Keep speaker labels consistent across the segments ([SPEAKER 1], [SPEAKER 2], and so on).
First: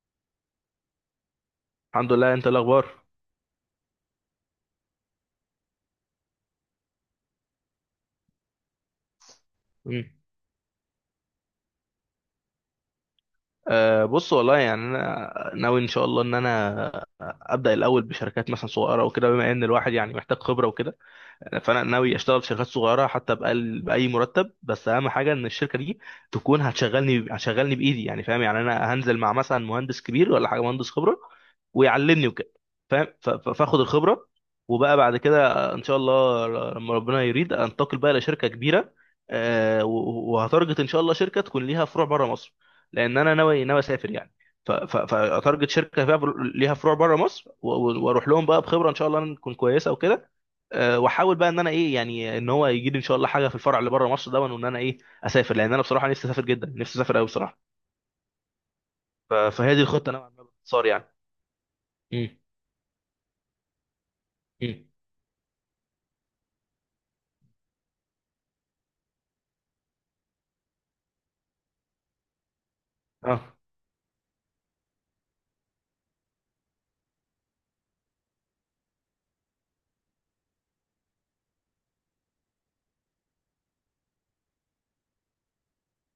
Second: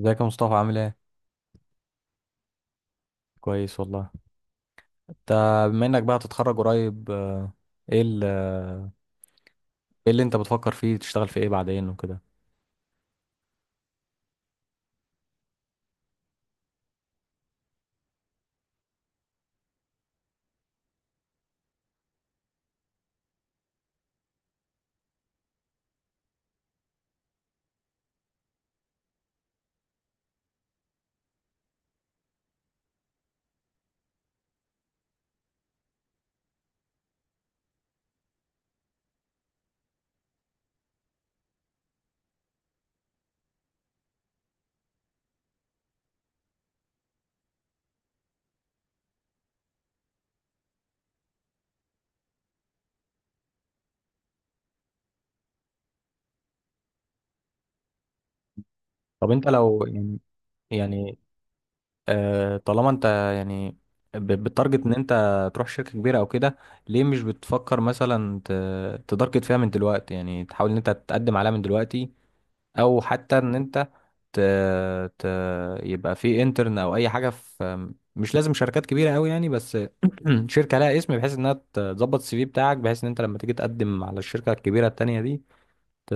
[SPEAKER 1] ازيك يا مصطفى؟ عامل ايه؟
[SPEAKER 2] الحمد لله. انت إيه الاخبار؟
[SPEAKER 1] كويس والله. انت؟ بما انك بقى هتتخرج قريب، ايه ايه
[SPEAKER 2] مم.
[SPEAKER 1] اللي انت بتفكر فيه تشتغل في ايه بعدين وكده؟
[SPEAKER 2] أه، بص والله يعني انا ناوي ان شاء الله ان انا ابدا الاول بشركات مثلا صغيره وكده، بما ان الواحد يعني محتاج خبره وكده. فانا ناوي اشتغل في شركات صغيره حتى بأقل باي مرتب، بس اهم حاجه ان الشركه دي تكون هتشغلني بايدي يعني، فاهم يعني انا هنزل مع مثلا مهندس كبير ولا حاجه، مهندس خبره ويعلمني وكده، فاهم. فاخد الخبره، وبقى بعد كده ان شاء الله لما ربنا يريد انتقل بقى لشركه كبيره. وهتارجت ان شاء الله شركه تكون ليها فروع بره مصر، لان انا ناوي اسافر يعني. فاتارجت شركه فيها ليها فروع بره مصر، واروح لهم بقى بخبره ان شاء الله تكون كويسه وكده. واحاول بقى ان انا ايه يعني، ان هو يجي لي ان شاء الله حاجه في الفرع اللي بره مصر ده، وان انا ايه اسافر، لان انا بصراحه نفسي اسافر جدا، نفسي اسافر قوي بصراحه.
[SPEAKER 1] طب انت
[SPEAKER 2] فهي دي
[SPEAKER 1] لو
[SPEAKER 2] الخطه
[SPEAKER 1] يعني،
[SPEAKER 2] نوعا ما باختصار يعني.
[SPEAKER 1] يعني
[SPEAKER 2] امم.
[SPEAKER 1] طالما انت يعني
[SPEAKER 2] امم.
[SPEAKER 1] بتتارجت ان انت تروح شركة كبيرة او كده، ليه مش بتفكر مثلا تتارجت فيها من دلوقتي؟ يعني تحاول ان انت تقدم عليها من دلوقتي، او
[SPEAKER 2] اه.
[SPEAKER 1] حتى ان انت ت... ت... يبقى في انترن او اي حاجه في. مش لازم شركات كبيره قوي يعني، بس شركه لها اسم، بحيث انها تظبط السي في بتاعك، بحيث ان انت لما تيجي تقدم على الشركه الكبيره التانيه دي ت...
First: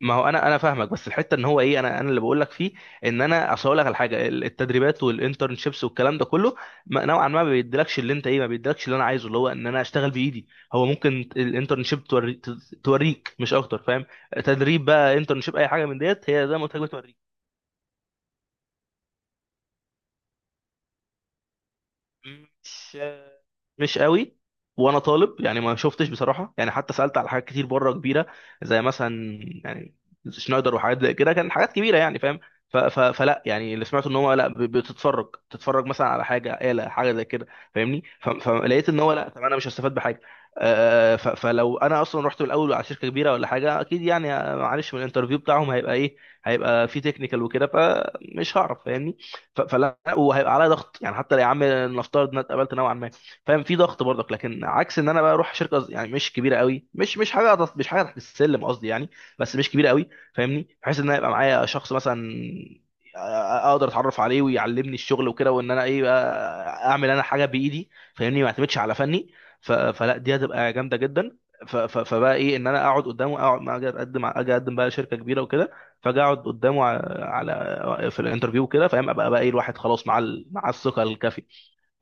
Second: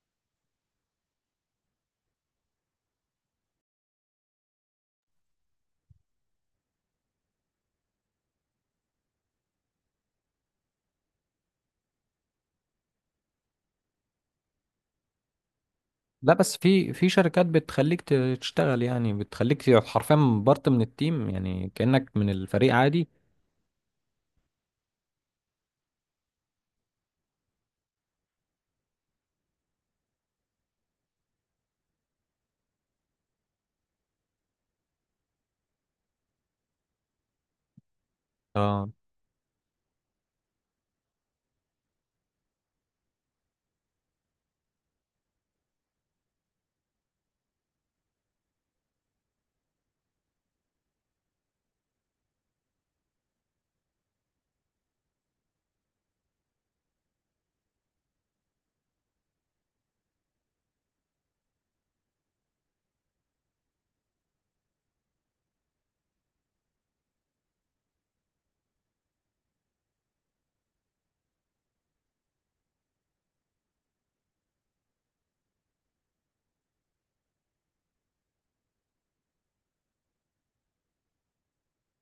[SPEAKER 2] ما هو انا انا فاهمك، بس الحته ان هو ايه، انا اللي بقول لك فيه، ان انا اصل اقول لك على حاجه، التدريبات والانترنشيبس والكلام ده كله، نوعا ما ما بيديلكش اللي انت ايه، ما بيديلكش اللي انا عايزه، اللي هو ان انا اشتغل بايدي. هو ممكن الانترنشيب توريك مش اكتر، فاهم. تدريب بقى، انترنشيب، اي حاجه من ديت
[SPEAKER 1] لا،
[SPEAKER 2] هي
[SPEAKER 1] بس
[SPEAKER 2] زي ما قلت لك
[SPEAKER 1] في
[SPEAKER 2] بتوريك.
[SPEAKER 1] شركات بتخليك تشتغل، يعني بتخليك حرفيا بارت من التيم، يعني كانك من الفريق
[SPEAKER 2] مش
[SPEAKER 1] عادي.
[SPEAKER 2] مش قوي. وانا طالب يعني، ما شفتش بصراحه يعني، حتى سالت على حاجات كتير بره كبيره زي مثلا يعني شنايدر وحاجات زي كده، كان حاجات كبيره يعني، فاهم. فلا يعني، اللي سمعته ان هو لا، بتتفرج مثلا على حاجه آلة حاجه زي كده، فاهمني.
[SPEAKER 1] اه.
[SPEAKER 2] فلقيت ان هو لا، طب انا مش هستفاد بحاجه. فلو انا اصلا رحت من الاول على شركه كبيره ولا حاجه، اكيد يعني معلش، من الانترفيو بتاعهم هيبقى ايه، هيبقى في تكنيكال وكده، فمش هعرف، فاهمني. فلا، وهيبقى عليا ضغط يعني، حتى لو يا عم نفترض ان أنا اتقبلت نوعا ما، فاهم، في ضغط برضك. لكن عكس ان انا بقى اروح شركه يعني مش كبيره قوي، مش حاجه تحت السلم قصدي يعني، بس مش كبيره قوي، فاهمني. بحيث ان انا يبقى معايا شخص مثلا، أ- اقدر اتعرف عليه ويعلمني الشغل وكده، وان انا ايه بقى، اعمل انا حاجه بايدي، فاهمني، ما اعتمدش على فني. فلا، دي هتبقى جامده جدا. فبقى ايه، ان انا اقعد قدامه، اقعد ما اجي اقدم بقى شركه كبيره وكده، فاجي اقعد قدامه في الانترفيو كده، فاهم، ابقى بقى ايه، الواحد خلاص مع الثقه الكافيه،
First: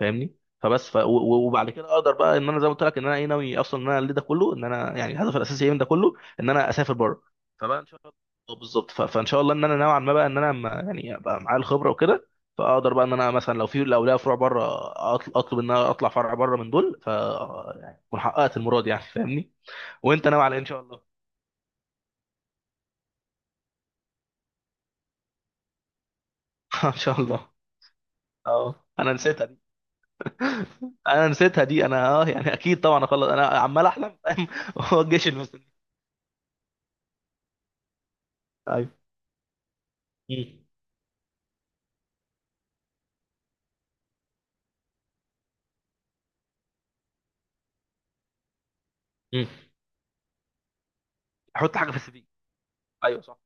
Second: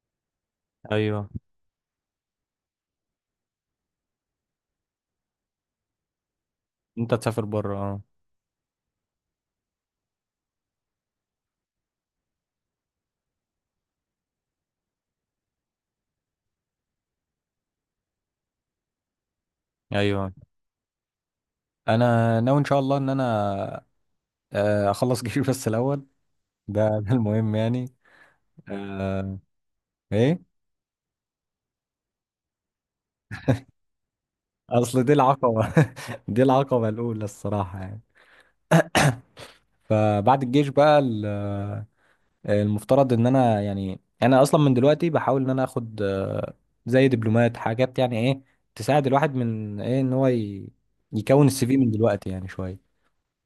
[SPEAKER 2] فاهمني. فبس
[SPEAKER 1] ايوه،
[SPEAKER 2] وبعد كده اقدر بقى ان انا زي ما قلت لك ان انا ايه، ناوي اصلا ان انا اللي ده كله، ان انا يعني الهدف الاساسي إيه من ده كله، ان انا اسافر
[SPEAKER 1] انت
[SPEAKER 2] بره.
[SPEAKER 1] تسافر بره،
[SPEAKER 2] فبقى ان
[SPEAKER 1] اه.
[SPEAKER 2] شاء الله. آه، بالظبط. فان شاء الله ان انا نوعا ما بقى ان انا يعني ابقى معايا الخبره وكده، فاقدر بقى ان انا مثلا لو ليا فروع بره، اطلب ان انا اطلع فرع بره من دول، ف يعني اكون حققت المراد يعني، فاهمني. وانت
[SPEAKER 1] ايوه،
[SPEAKER 2] ناوي على إيه ان شاء الله؟
[SPEAKER 1] انا ناوي ان شاء الله ان انا اخلص جيشي بس الاول.
[SPEAKER 2] ان
[SPEAKER 1] ده
[SPEAKER 2] شاء الله.
[SPEAKER 1] المهم يعني.
[SPEAKER 2] اه،
[SPEAKER 1] آه، ايه؟
[SPEAKER 2] انا نسيتها دي، انا يعني اكيد طبعا اخلص، انا عمال احلم فاهم. هو
[SPEAKER 1] اصل دي
[SPEAKER 2] الجيش اللي مستني.
[SPEAKER 1] العقبة دي العقبة الاولى الصراحة يعني.
[SPEAKER 2] ايوه.
[SPEAKER 1] فبعد
[SPEAKER 2] مم.
[SPEAKER 1] الجيش بقى المفترض ان انا، يعني انا اصلا من دلوقتي بحاول ان انا اخد زي دبلومات، حاجات يعني ايه تساعد الواحد
[SPEAKER 2] مم.
[SPEAKER 1] من ايه ان هو يكون السي
[SPEAKER 2] احط
[SPEAKER 1] في
[SPEAKER 2] حاجه
[SPEAKER 1] من
[SPEAKER 2] في السي في.
[SPEAKER 1] دلوقتي يعني شوية.
[SPEAKER 2] ايوه، صح.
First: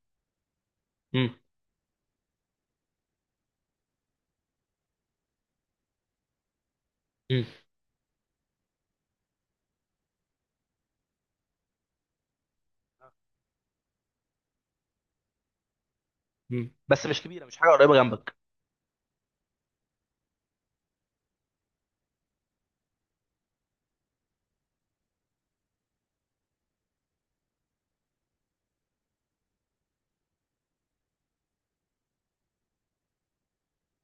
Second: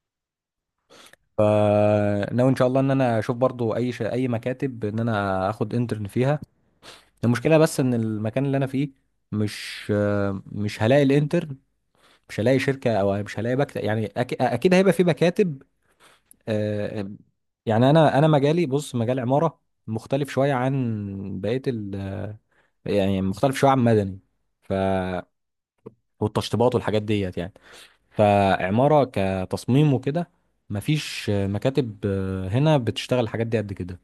[SPEAKER 2] مم.
[SPEAKER 1] فناوي ان شاء الله ان انا اشوف برضو اي مكاتب ان انا اخد انترن فيها.
[SPEAKER 2] مم.
[SPEAKER 1] المشكلة بس ان المكان اللي انا فيه مش، مش هلاقي الانترن، مش هلاقي شركة، او مش هلاقي مكتب، يعني اكيد هيبقى في مكاتب،
[SPEAKER 2] مم.
[SPEAKER 1] آه،
[SPEAKER 2] بس
[SPEAKER 1] آه،
[SPEAKER 2] مش كبيره، مش حاجه
[SPEAKER 1] يعني
[SPEAKER 2] قريبه
[SPEAKER 1] انا
[SPEAKER 2] جنبك.
[SPEAKER 1] مجالي، بص، مجال عمارة، مختلف شوية عن بقية ال آه، يعني مختلف شوية عن مدني، ف، والتشطيبات والحاجات ديت يعني. فعمارة كتصميم وكده مفيش مكاتب هنا بتشتغل الحاجات دي قد كده.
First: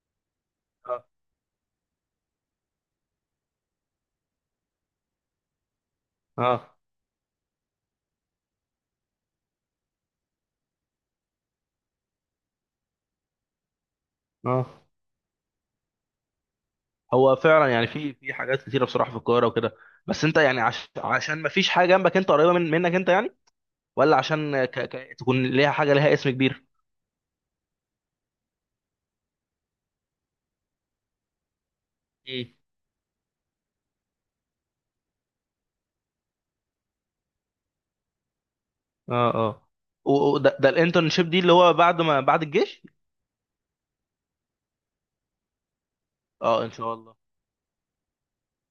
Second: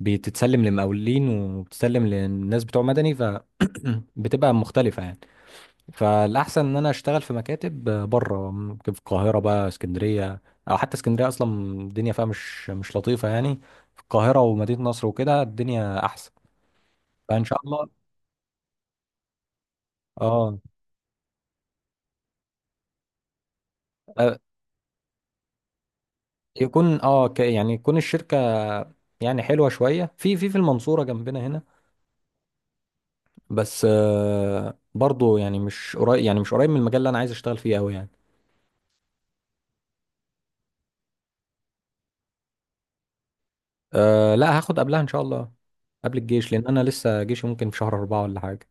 [SPEAKER 1] بتتسلم
[SPEAKER 2] اه.
[SPEAKER 1] لمقاولين، وبتتسلم للناس بتوع مدني، ف بتبقى مختلفة يعني. فالاحسن
[SPEAKER 2] اه.
[SPEAKER 1] ان انا اشتغل في مكاتب بره، ممكن في القاهره بقى، اسكندريه، او حتى اسكندريه اصلا الدنيا فيها مش لطيفه يعني. في القاهره ومدينه
[SPEAKER 2] اه.
[SPEAKER 1] نصر وكده الدنيا احسن.
[SPEAKER 2] هو
[SPEAKER 1] فان شاء
[SPEAKER 2] فعلا يعني
[SPEAKER 1] الله.
[SPEAKER 2] في حاجات كتيره بصراحه في القاهره وكده. بس انت
[SPEAKER 1] اه،
[SPEAKER 2] يعني عشان ما فيش حاجه جنبك انت، قريبه منك انت يعني، ولا
[SPEAKER 1] آه،
[SPEAKER 2] عشان تكون ليها حاجه ليها اسم كبير؟
[SPEAKER 1] يكون اه يعني يكون الشركه يعني حلوه شويه في المنصوره جنبنا هنا،
[SPEAKER 2] مم.
[SPEAKER 1] بس آه، برضو يعني مش قريب، يعني مش قريب من المجال اللي انا عايز اشتغل فيه قوي يعني.
[SPEAKER 2] اه. اه. وده الانترنشيب دي اللي هو بعد ما بعد الجيش؟
[SPEAKER 1] آه، لا، هاخد قبلها ان شاء الله، قبل الجيش،
[SPEAKER 2] اه،
[SPEAKER 1] لان
[SPEAKER 2] ان
[SPEAKER 1] انا
[SPEAKER 2] شاء الله.
[SPEAKER 1] لسه جيشي ممكن في شهر 4 ولا حاجه.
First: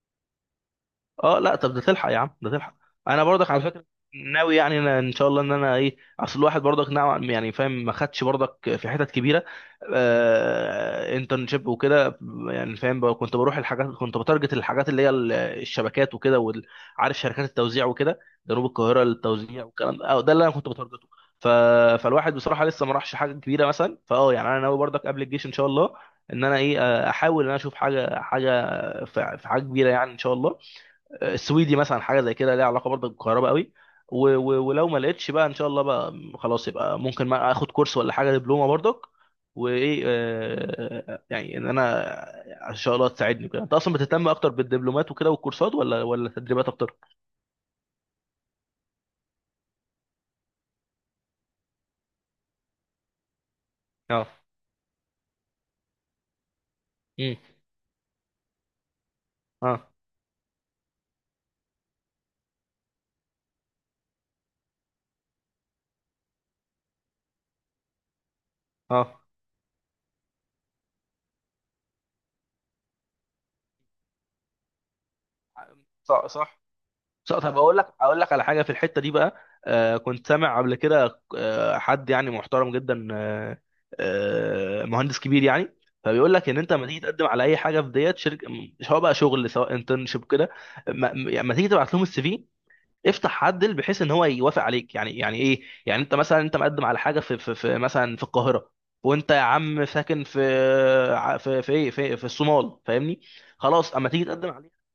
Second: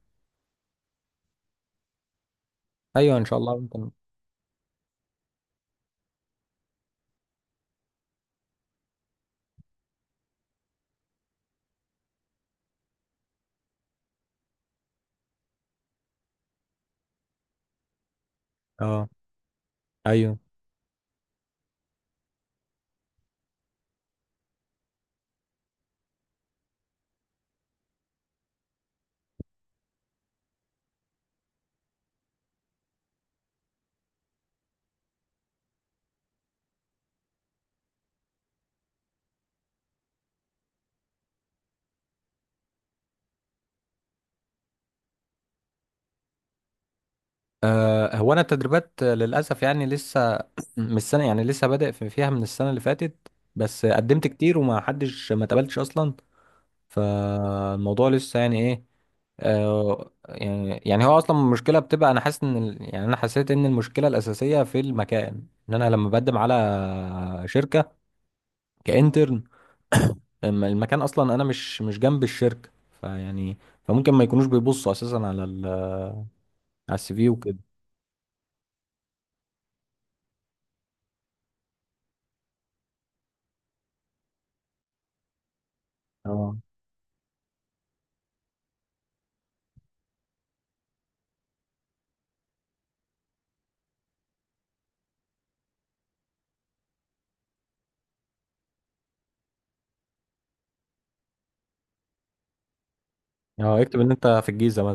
[SPEAKER 2] اه، لا، طب ده تلحق يا عم، ده تلحق.
[SPEAKER 1] ايوه،
[SPEAKER 2] انا
[SPEAKER 1] ان شاء
[SPEAKER 2] برضك
[SPEAKER 1] الله،
[SPEAKER 2] على فكره
[SPEAKER 1] ممكن.
[SPEAKER 2] ناوي يعني أنا ان شاء الله، ان انا ايه، اصل الواحد برضك نوعا يعني، فاهم، ما خدش برضك في حتت كبيره، انترنشيب وكده يعني، فاهم بقى. كنت بروح الحاجات، كنت بتارجت الحاجات اللي هي الشبكات وكده، عارف، شركات التوزيع وكده، جنوب القاهره
[SPEAKER 1] اه.
[SPEAKER 2] للتوزيع والكلام ده، أو ده
[SPEAKER 1] ايوه.
[SPEAKER 2] اللي انا كنت بتارجته. ف... فالواحد بصراحه لسه ما راحش حاجه كبيره مثلا، يعني انا ناوي برضك قبل الجيش ان شاء الله ان انا ايه احاول ان انا اشوف حاجه، حاجه في في حاجه كبيره يعني ان شاء الله، السويدي مثلا حاجه زي كده، ليها علاقه برضه بالكهرباء قوي. ولو ما لقيتش بقى ان شاء الله بقى خلاص، يبقى ممكن ما اخد كورس ولا حاجه، دبلومه برضك. وايه يعني ان انا ان شاء الله تساعدني كده، انت اصلا بتهتم اكتر بالدبلومات وكده والكورسات، ولا التدريبات اكتر؟
[SPEAKER 1] هو انا التدريبات للاسف يعني لسه من السنه، يعني لسه بادئ فيها من السنه اللي فاتت، بس قدمت
[SPEAKER 2] اه.
[SPEAKER 1] كتير، وما حدش ما اتقبلتش اصلا.
[SPEAKER 2] امم
[SPEAKER 1] فالموضوع لسه يعني ايه.
[SPEAKER 2] اه.
[SPEAKER 1] هو اصلا المشكله بتبقى، انا حاسس ان يعني انا حسيت ان المشكله الاساسيه في المكان، ان انا لما بقدم على شركه
[SPEAKER 2] اه.
[SPEAKER 1] كانترن، أما المكان اصلا انا مش جنب الشركه، فيعني فممكن ما يكونوش بيبصوا اساسا على
[SPEAKER 2] صح. صح.
[SPEAKER 1] السي في
[SPEAKER 2] طب
[SPEAKER 1] وكده.
[SPEAKER 2] اقول لك على حاجه في الحته دي بقى. كنت سامع قبل كده حد يعني محترم جدا، مهندس كبير يعني. فبيقول لك
[SPEAKER 1] اه،
[SPEAKER 2] ان انت لما تيجي تقدم على اي حاجه في ديت شركه، سواء بقى شغل سواء انترنشيب كده، يعني لما تيجي تبعت لهم السي في، افتح عدل بحيث ان هو يوافق عليك. يعني ايه، يعني انت مثلا انت مقدم على حاجه في مثلا في القاهره، وانت يا عم ساكن في ع- في في ايه في, في الصومال، فاهمني،
[SPEAKER 1] اه،
[SPEAKER 2] خلاص،
[SPEAKER 1] يكتب
[SPEAKER 2] اما
[SPEAKER 1] ان
[SPEAKER 2] تيجي
[SPEAKER 1] انت في
[SPEAKER 2] تقدم
[SPEAKER 1] الجيزه
[SPEAKER 2] عليه،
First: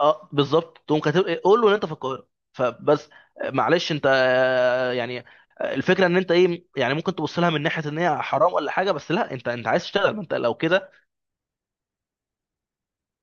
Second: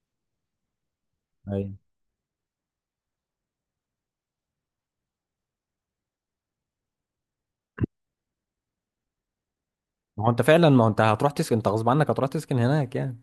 [SPEAKER 2] اه بالظبط، تقوم كاتب إيه، قول له
[SPEAKER 1] مثلا.
[SPEAKER 2] ان انت في القاهره فبس. معلش انت يعني، الفكره ان انت ايه يعني، ممكن تبص لها من ناحيه ان هي حرام ولا حاجه، بس لا، انت عايز تشتغل، ما
[SPEAKER 1] ما هو
[SPEAKER 2] انت
[SPEAKER 1] انت
[SPEAKER 2] لو
[SPEAKER 1] فعلا، ما هو
[SPEAKER 2] كده.
[SPEAKER 1] انت هتروح تسكن، انت غصب عنك هتروح تسكن هناك يعني.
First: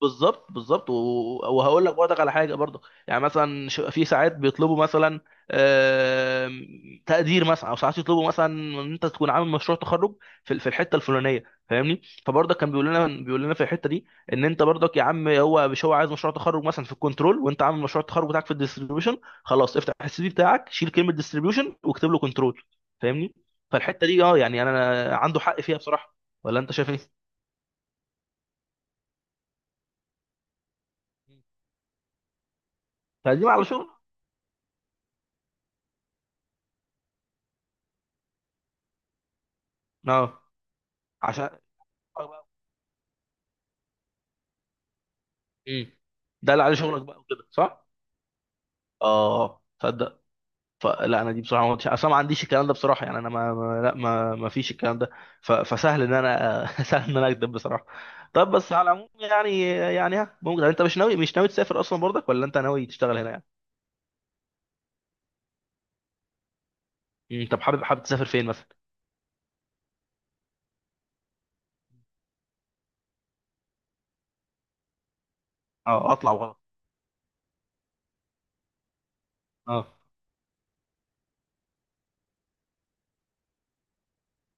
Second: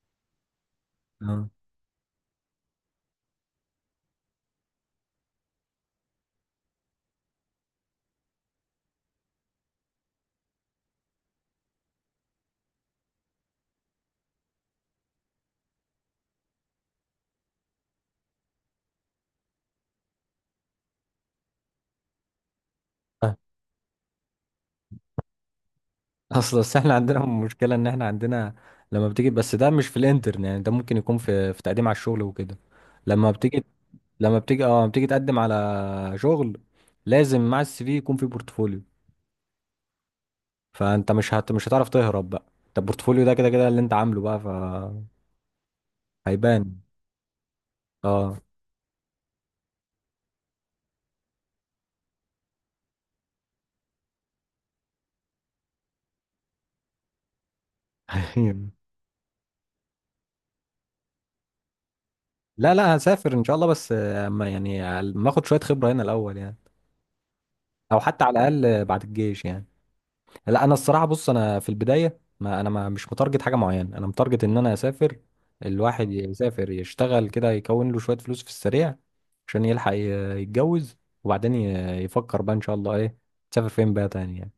[SPEAKER 2] بالظبط، بالظبط.
[SPEAKER 1] اه.
[SPEAKER 2] وهقول لك برضك على حاجه برضك. يعني مثلا في ساعات بيطلبوا مثلا تقدير مثلا، او ساعات يطلبوا مثلا ان انت تكون عامل مشروع تخرج في الحته الفلانيه، فاهمني. فبرضك كان بيقول لنا في الحته دي، ان انت برضك يا عم مش هو عايز مشروع تخرج مثلا في الكنترول، وانت عامل مشروع التخرج بتاعك في الديستريبيوشن، خلاص افتح السي في بتاعك، شيل كلمه ديستريبيوشن واكتب له كنترول، فاهمني.
[SPEAKER 1] اه.
[SPEAKER 2] فالحته دي اه، يعني انا عنده حق فيها بصراحه،
[SPEAKER 1] اصل،
[SPEAKER 2] ولا انت
[SPEAKER 1] بس
[SPEAKER 2] شايف
[SPEAKER 1] احنا
[SPEAKER 2] ايه؟
[SPEAKER 1] عندنا مشكلة، ان احنا عندنا لما بتيجي، بس ده مش في الانترن يعني، ده ممكن يكون في تقديم على الشغل وكده. لما
[SPEAKER 2] تقديم
[SPEAKER 1] بتيجي
[SPEAKER 2] على شغل.
[SPEAKER 1] لما بتيجي تقدم على شغل، لازم مع السي في يكون في بورتفوليو.
[SPEAKER 2] اه،
[SPEAKER 1] فانت
[SPEAKER 2] عشان.
[SPEAKER 1] مش هتعرف تهرب بقى، انت البورتفوليو ده كده كده اللي انت عامله بقى،
[SPEAKER 2] امم ده اللي عليه
[SPEAKER 1] فهيبان.
[SPEAKER 2] شغلك بقى وكده، صح؟
[SPEAKER 1] اه.
[SPEAKER 2] اه، تصدق، فلا انا دي بصراحه ما كنتش اصلا، ما عنديش الكلام ده بصراحه يعني. انا ما, ما لا ما ما فيش الكلام ده. فسهل ان انا سهل ان انا اكذب بصراحه. طب بس على العموم يعني ممكن انت مش ناوي تسافر اصلا برضك، ولا انت
[SPEAKER 1] لا،
[SPEAKER 2] ناوي
[SPEAKER 1] لا،
[SPEAKER 2] تشتغل هنا
[SPEAKER 1] هسافر ان
[SPEAKER 2] يعني؟
[SPEAKER 1] شاء الله، بس اما يعني ما اخد شوية خبرة هنا الاول يعني،
[SPEAKER 2] طب حابب
[SPEAKER 1] او
[SPEAKER 2] حابب
[SPEAKER 1] حتى
[SPEAKER 2] تسافر فين
[SPEAKER 1] على
[SPEAKER 2] مثلا؟
[SPEAKER 1] الاقل بعد الجيش يعني. لا، انا الصراحه بص، انا في البدايه ما انا ما مش متارجت حاجه معينه، انا متارجت ان انا اسافر. الواحد
[SPEAKER 2] اه، اطلع وخلاص.
[SPEAKER 1] يسافر يشتغل كده، يكون له شويه فلوس في السريع، عشان
[SPEAKER 2] اه،
[SPEAKER 1] يلحق يتجوز، وبعدين يفكر بقى ان شاء الله ايه، تسافر فين بقى تاني يعني.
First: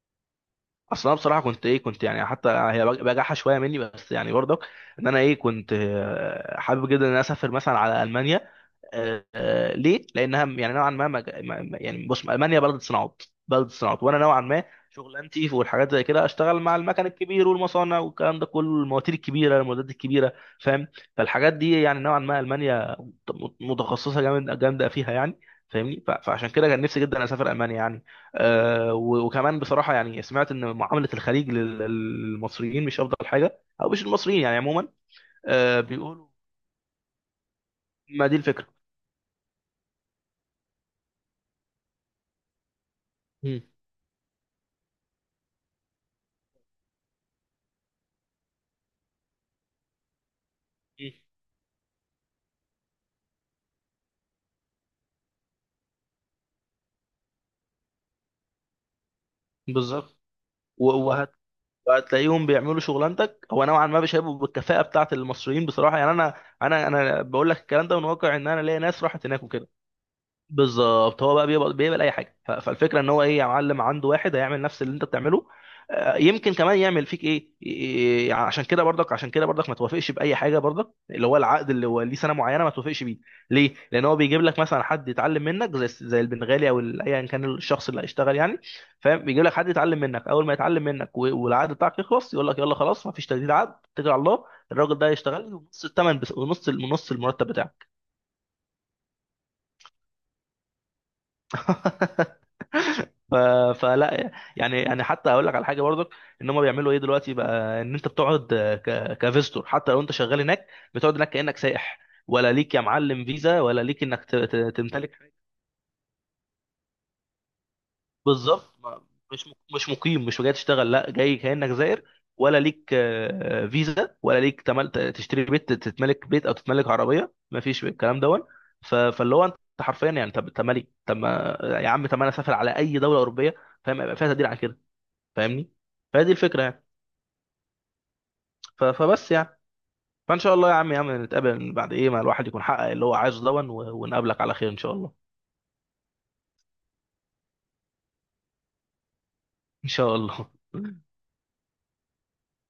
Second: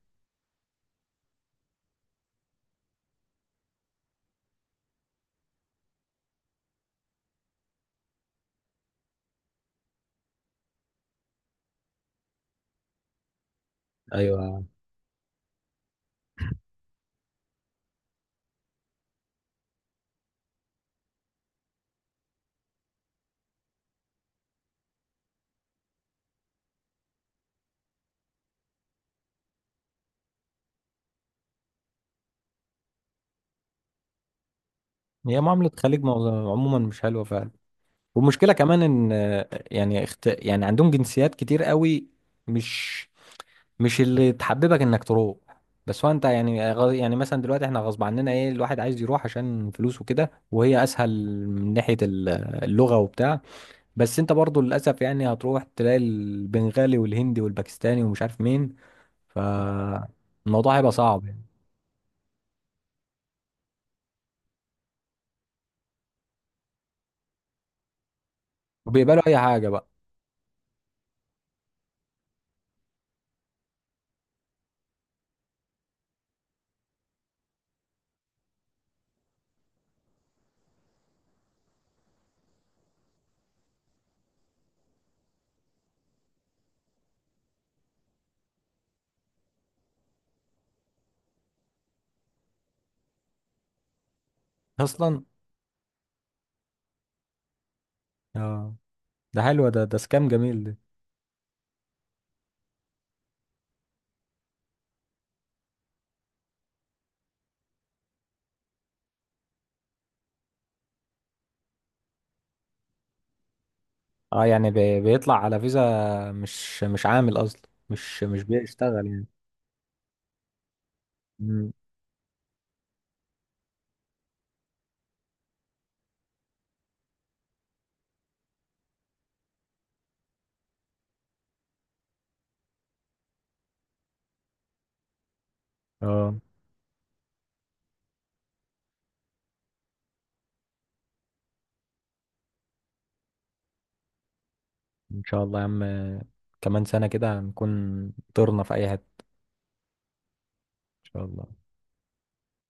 [SPEAKER 2] اصل انا بصراحه كنت يعني، حتى هي بجاحه شويه مني بس يعني برضك، ان انا ايه كنت حابب جدا ان انا اسافر مثلا على المانيا، ليه؟ لانها يعني نوعا ما، يعني بص، المانيا بلد صناعات، بلد صناعات، وانا نوعا
[SPEAKER 1] ايوه.
[SPEAKER 2] ما شغلانتي والحاجات زي كده، اشتغل مع المكن الكبير والمصانع والكلام ده كله، المواتير الكبيره، المعدات الكبيره، فاهم. فالحاجات دي يعني نوعا ما المانيا متخصصه جامده فيها يعني، فاهمني. فعشان كده كان نفسي جدا اسافر المانيا يعني. وكمان بصراحه يعني، سمعت ان معامله الخليج للمصريين مش افضل حاجه، او مش المصريين يعني عموما.
[SPEAKER 1] هي معامله
[SPEAKER 2] أه،
[SPEAKER 1] خليج
[SPEAKER 2] بيقولوا،
[SPEAKER 1] عموما مش حلوه.
[SPEAKER 2] ما دي
[SPEAKER 1] والمشكله
[SPEAKER 2] الفكره.
[SPEAKER 1] كمان ان، يعني يعني عندهم جنسيات كتير قوي، مش
[SPEAKER 2] مم.
[SPEAKER 1] مش اللي تحببك انك تروح. بس هو انت يعني يعني مثلا دلوقتي احنا غصب عننا ايه، الواحد عايز يروح عشان فلوسه كده، وهي
[SPEAKER 2] مم.
[SPEAKER 1] اسهل من ناحية اللغة وبتاع. بس انت برضو للاسف يعني هتروح تلاقي البنغالي والهندي والباكستاني ومش عارف مين،
[SPEAKER 2] بالظبط.
[SPEAKER 1] فالموضوع
[SPEAKER 2] و-
[SPEAKER 1] هيبقى صعب
[SPEAKER 2] وهت...
[SPEAKER 1] يعني.
[SPEAKER 2] وهتلاقيهم بيعملوا شغلانتك، هو نوعا ما مش هيبقوا بالكفاءه بتاعه المصريين بصراحه يعني. انا انا بقول لك الكلام ده من واقع ان انا ليا ناس
[SPEAKER 1] وبيقبلوا
[SPEAKER 2] راحت
[SPEAKER 1] اي
[SPEAKER 2] هناك
[SPEAKER 1] حاجة
[SPEAKER 2] وكده.
[SPEAKER 1] بقى
[SPEAKER 2] بالظبط. هو بقى بيقبل اي حاجه. فالفكره ان هو ايه، يا معلم عنده واحد هيعمل نفس اللي انت بتعمله. يمكن كمان يعمل فيك ايه، عشان كده برضك ما توافقش باي حاجه برضك اللي هو العقد، اللي هو ليه سنه معينه ما توافقش بيه، ليه، لان هو بيجيب لك مثلا حد يتعلم منك زي البنغالي، او ايا كان الشخص اللي هيشتغل يعني، فاهم. بيجيب لك حد يتعلم منك، اول ما يتعلم منك والعقد بتاعك يخلص، يقول لك يلا خلاص، ما فيش تجديد عقد، اتكل على الله. الراجل ده
[SPEAKER 1] اصلا.
[SPEAKER 2] هيشتغل لي ونص الثمن بس، ونص نص المرتب بتاعك.
[SPEAKER 1] اه، ده حلو، ده سكام جميل ده.
[SPEAKER 2] ف... فلا يعني حتى اقول لك على حاجه برضك. ان هم بيعملوا ايه دلوقتي بقى، ان انت بتقعد كفيستور حتى لو انت شغال هناك، بتقعد هناك كانك سائح، ولا ليك يا معلم فيزا، ولا ليك انك
[SPEAKER 1] اه، يعني
[SPEAKER 2] تمتلك حاجه.
[SPEAKER 1] بيطلع على فيزا، مش عامل اصلا، مش
[SPEAKER 2] بالظبط.
[SPEAKER 1] بيشتغل يعني.
[SPEAKER 2] مش مقيم، مش جاي تشتغل، لا جاي كانك
[SPEAKER 1] مم.
[SPEAKER 2] زائر. ولا ليك فيزا، ولا ليك تشتري بيت، تتملك بيت، او تتملك عربيه، ما فيش الكلام دون. فاللي هو انت حرفيا يعني، طب مالي، طب ما- يا عم طب، ما انا اسافر على اي دوله اوروبيه، فاهم، يبقى فيها تقدير على كده، فاهمني. فهي دي
[SPEAKER 1] اه،
[SPEAKER 2] الفكره يعني. فبس يعني. فان شاء الله يا عم، يا عم نتقابل بعد ايه، ما الواحد يكون حقق اللي هو عايزه دون، ونقابلك على خير ان شاء الله.
[SPEAKER 1] ان شاء الله يا عم، كمان سنة كده هنكون طرنا في اي حتة.
[SPEAKER 2] ان شاء الله.
[SPEAKER 1] ان شاء الله.